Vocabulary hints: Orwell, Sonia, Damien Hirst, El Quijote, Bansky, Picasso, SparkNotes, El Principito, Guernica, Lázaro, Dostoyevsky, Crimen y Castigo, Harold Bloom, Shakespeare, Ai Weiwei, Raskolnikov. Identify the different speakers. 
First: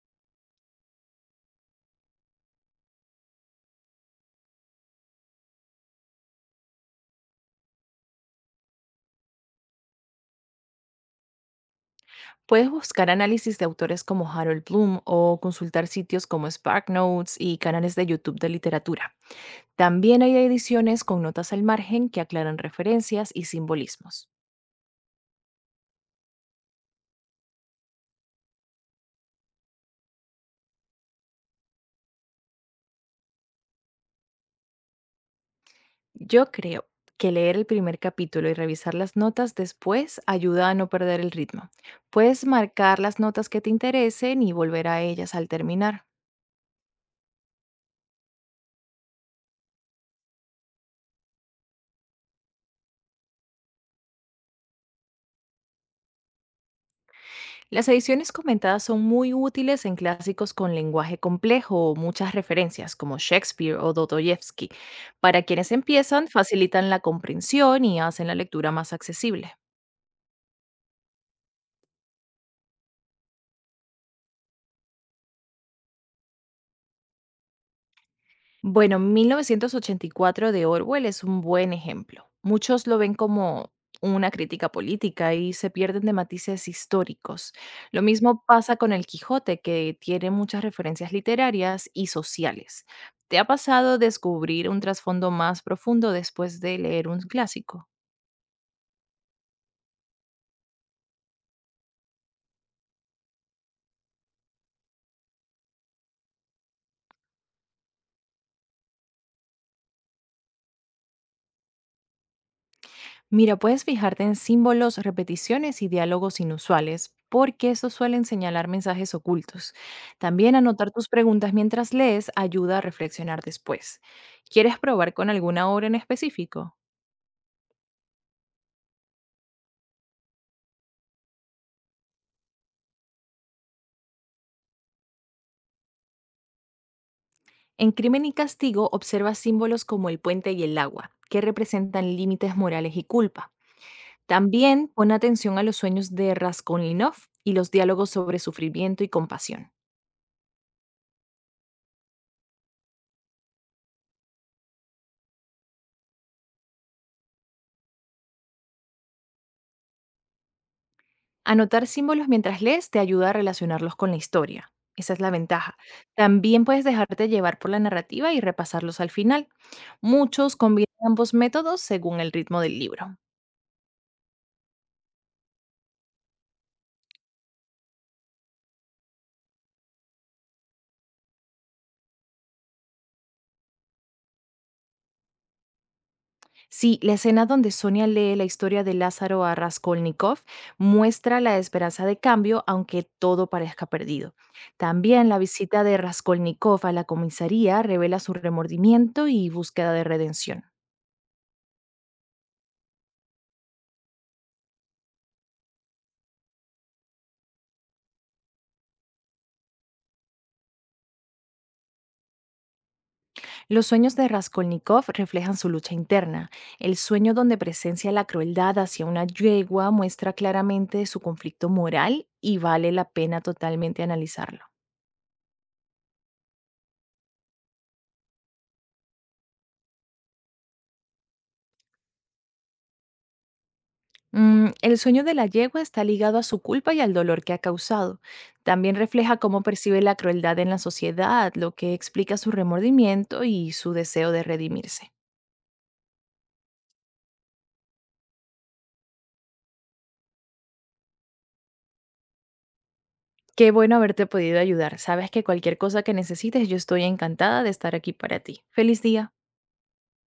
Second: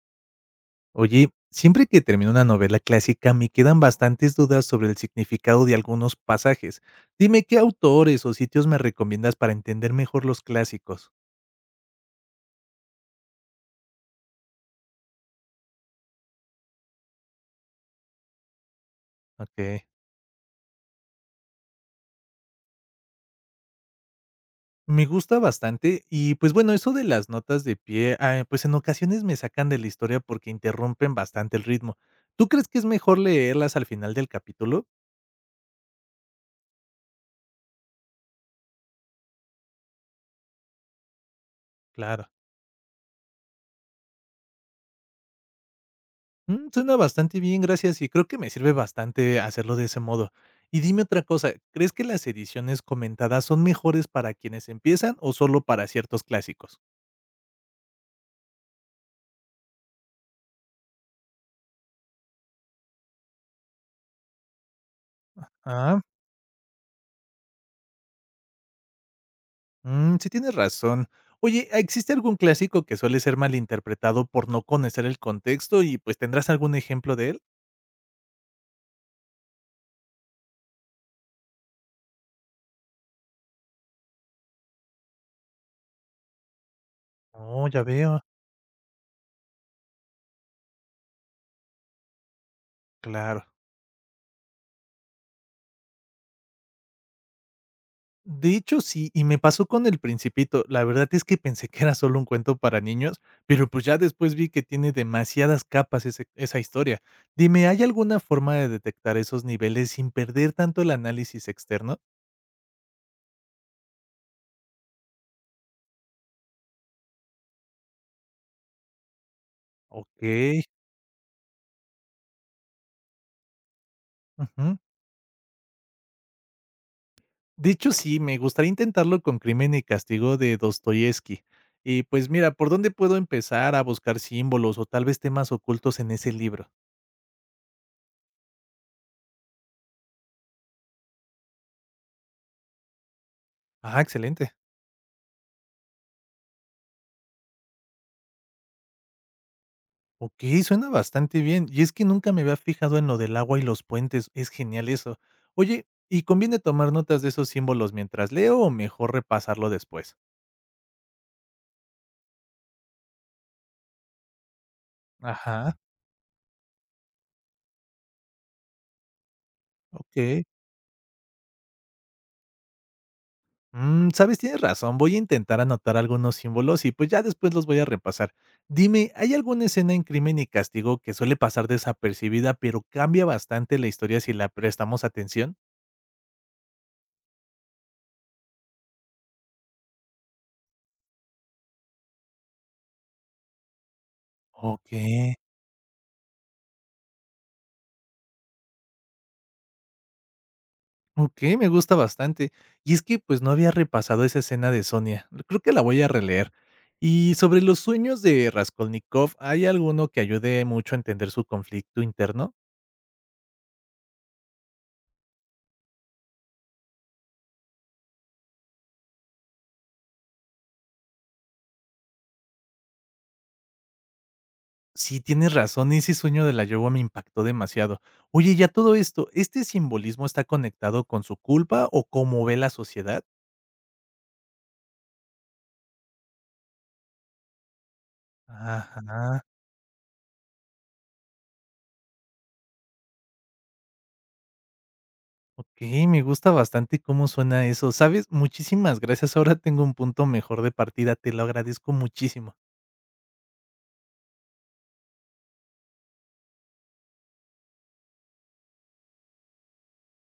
Speaker 1: Oye, siempre que termino una novela clásica me quedan bastantes dudas sobre el significado de algunos pasajes. Dime qué autores o sitios me recomiendas para entender mejor los clásicos.
Speaker 2: Puedes buscar análisis de autores como Harold Bloom o consultar sitios como SparkNotes y canales de YouTube de literatura.
Speaker 1: Ok.
Speaker 2: También hay ediciones con notas al margen que aclaran referencias y simbolismos.
Speaker 1: Me gusta bastante y pues bueno, eso de las notas de pie, pues en ocasiones me sacan de la historia porque interrumpen bastante el ritmo. ¿Tú crees que es mejor leerlas al final del capítulo?
Speaker 2: Yo creo que leer el primer capítulo y revisar las notas después ayuda a no perder el ritmo.
Speaker 1: Claro.
Speaker 2: Puedes marcar las notas que te interesen y volver a ellas al terminar.
Speaker 1: Mm, suena bastante bien, gracias, y creo que me sirve bastante hacerlo de ese modo. Y dime otra cosa, ¿crees que las ediciones comentadas son mejores para quienes empiezan o solo para ciertos clásicos?
Speaker 2: Las ediciones comentadas son muy útiles en clásicos con lenguaje complejo o muchas referencias, como Shakespeare o Dostoyevsky. Para quienes
Speaker 1: Ah,
Speaker 2: empiezan, facilitan la comprensión y hacen la lectura más accesible.
Speaker 1: sí tienes razón. Oye, ¿existe algún clásico que suele ser malinterpretado por no conocer el contexto y pues tendrás algún ejemplo de él?
Speaker 2: Bueno, 1984 de Orwell es un buen ejemplo. Muchos lo ven como una crítica política y se pierden de matices históricos.
Speaker 1: Oh, ya
Speaker 2: Lo
Speaker 1: veo.
Speaker 2: mismo pasa con El Quijote, que tiene muchas referencias literarias y sociales. ¿Te
Speaker 1: Claro.
Speaker 2: ha pasado descubrir un trasfondo más profundo después de leer un clásico?
Speaker 1: De hecho, sí, y me pasó con El Principito. La verdad es que pensé que era solo un cuento para niños, pero pues ya después vi que tiene demasiadas capas esa historia. Dime, ¿hay alguna forma de detectar esos niveles sin perder tanto el análisis externo?
Speaker 2: Mira, puedes fijarte en símbolos, repeticiones y diálogos inusuales, porque estos suelen señalar mensajes ocultos. También
Speaker 1: Ok.
Speaker 2: anotar tus preguntas mientras lees ayuda a reflexionar después.
Speaker 1: Ujú.
Speaker 2: ¿Quieres probar con alguna obra en específico?
Speaker 1: De hecho, sí, me gustaría intentarlo con Crimen y Castigo de Dostoyevsky. Y pues mira, ¿por dónde puedo empezar a buscar símbolos o tal vez temas ocultos en ese libro?
Speaker 2: En Crimen y Castigo observa símbolos como el puente y el agua, que representan límites morales y culpa.
Speaker 1: Ah, excelente.
Speaker 2: También pon atención a los sueños de Raskolnikov y los diálogos sobre sufrimiento y compasión.
Speaker 1: Ok, suena bastante bien. Y es que nunca me había fijado en lo del agua y los puentes, es genial eso. Oye, ¿y conviene tomar notas de esos símbolos mientras leo o mejor repasarlo después?
Speaker 2: Anotar símbolos mientras lees te ayuda a relacionarlos con la historia. Esa es la
Speaker 1: Ajá,
Speaker 2: ventaja. También puedes dejarte llevar por la narrativa y repasarlos al final.
Speaker 1: ok.
Speaker 2: Muchos combinan ambos métodos según el ritmo del libro.
Speaker 1: Mm, ¿sabes? Tienes razón, voy a intentar anotar algunos símbolos y, pues, ya después los voy a repasar. Dime, ¿hay alguna escena en Crimen y Castigo que suele pasar desapercibida, pero cambia bastante la historia si la prestamos atención?
Speaker 2: Sí, la escena donde Sonia lee la historia de Lázaro a Raskolnikov muestra la esperanza de cambio, aunque todo parezca perdido. También
Speaker 1: Okey.
Speaker 2: la visita de Raskolnikov a la comisaría revela su remordimiento y búsqueda de redención.
Speaker 1: Ok, me gusta bastante. Y es que, pues, no había repasado esa escena de Sonia. Creo que la voy a releer. Y sobre los sueños de Raskolnikov, ¿hay alguno que ayude mucho a entender su conflicto interno?
Speaker 2: Los sueños de Raskolnikov reflejan su lucha interna. El sueño donde presencia la crueldad hacia una yegua muestra claramente su conflicto moral y vale la pena totalmente analizarlo.
Speaker 1: Sí, tienes razón, ese sueño de la yegua me impactó demasiado. Oye, ya todo esto, ¿este simbolismo está conectado con su culpa o cómo ve la sociedad?
Speaker 2: El sueño de la yegua está ligado a su culpa y al dolor que ha causado. También refleja
Speaker 1: Ajá.
Speaker 2: cómo percibe la crueldad en la sociedad, lo que explica su remordimiento y su deseo de redimirse.
Speaker 1: Ok, me gusta bastante cómo suena eso, ¿sabes? Muchísimas gracias. Ahora tengo un punto mejor de partida, te lo agradezco muchísimo.
Speaker 2: Qué bueno haberte podido ayudar. Sabes que cualquier cosa que necesites, yo estoy encantada de estar aquí para ti. Feliz día.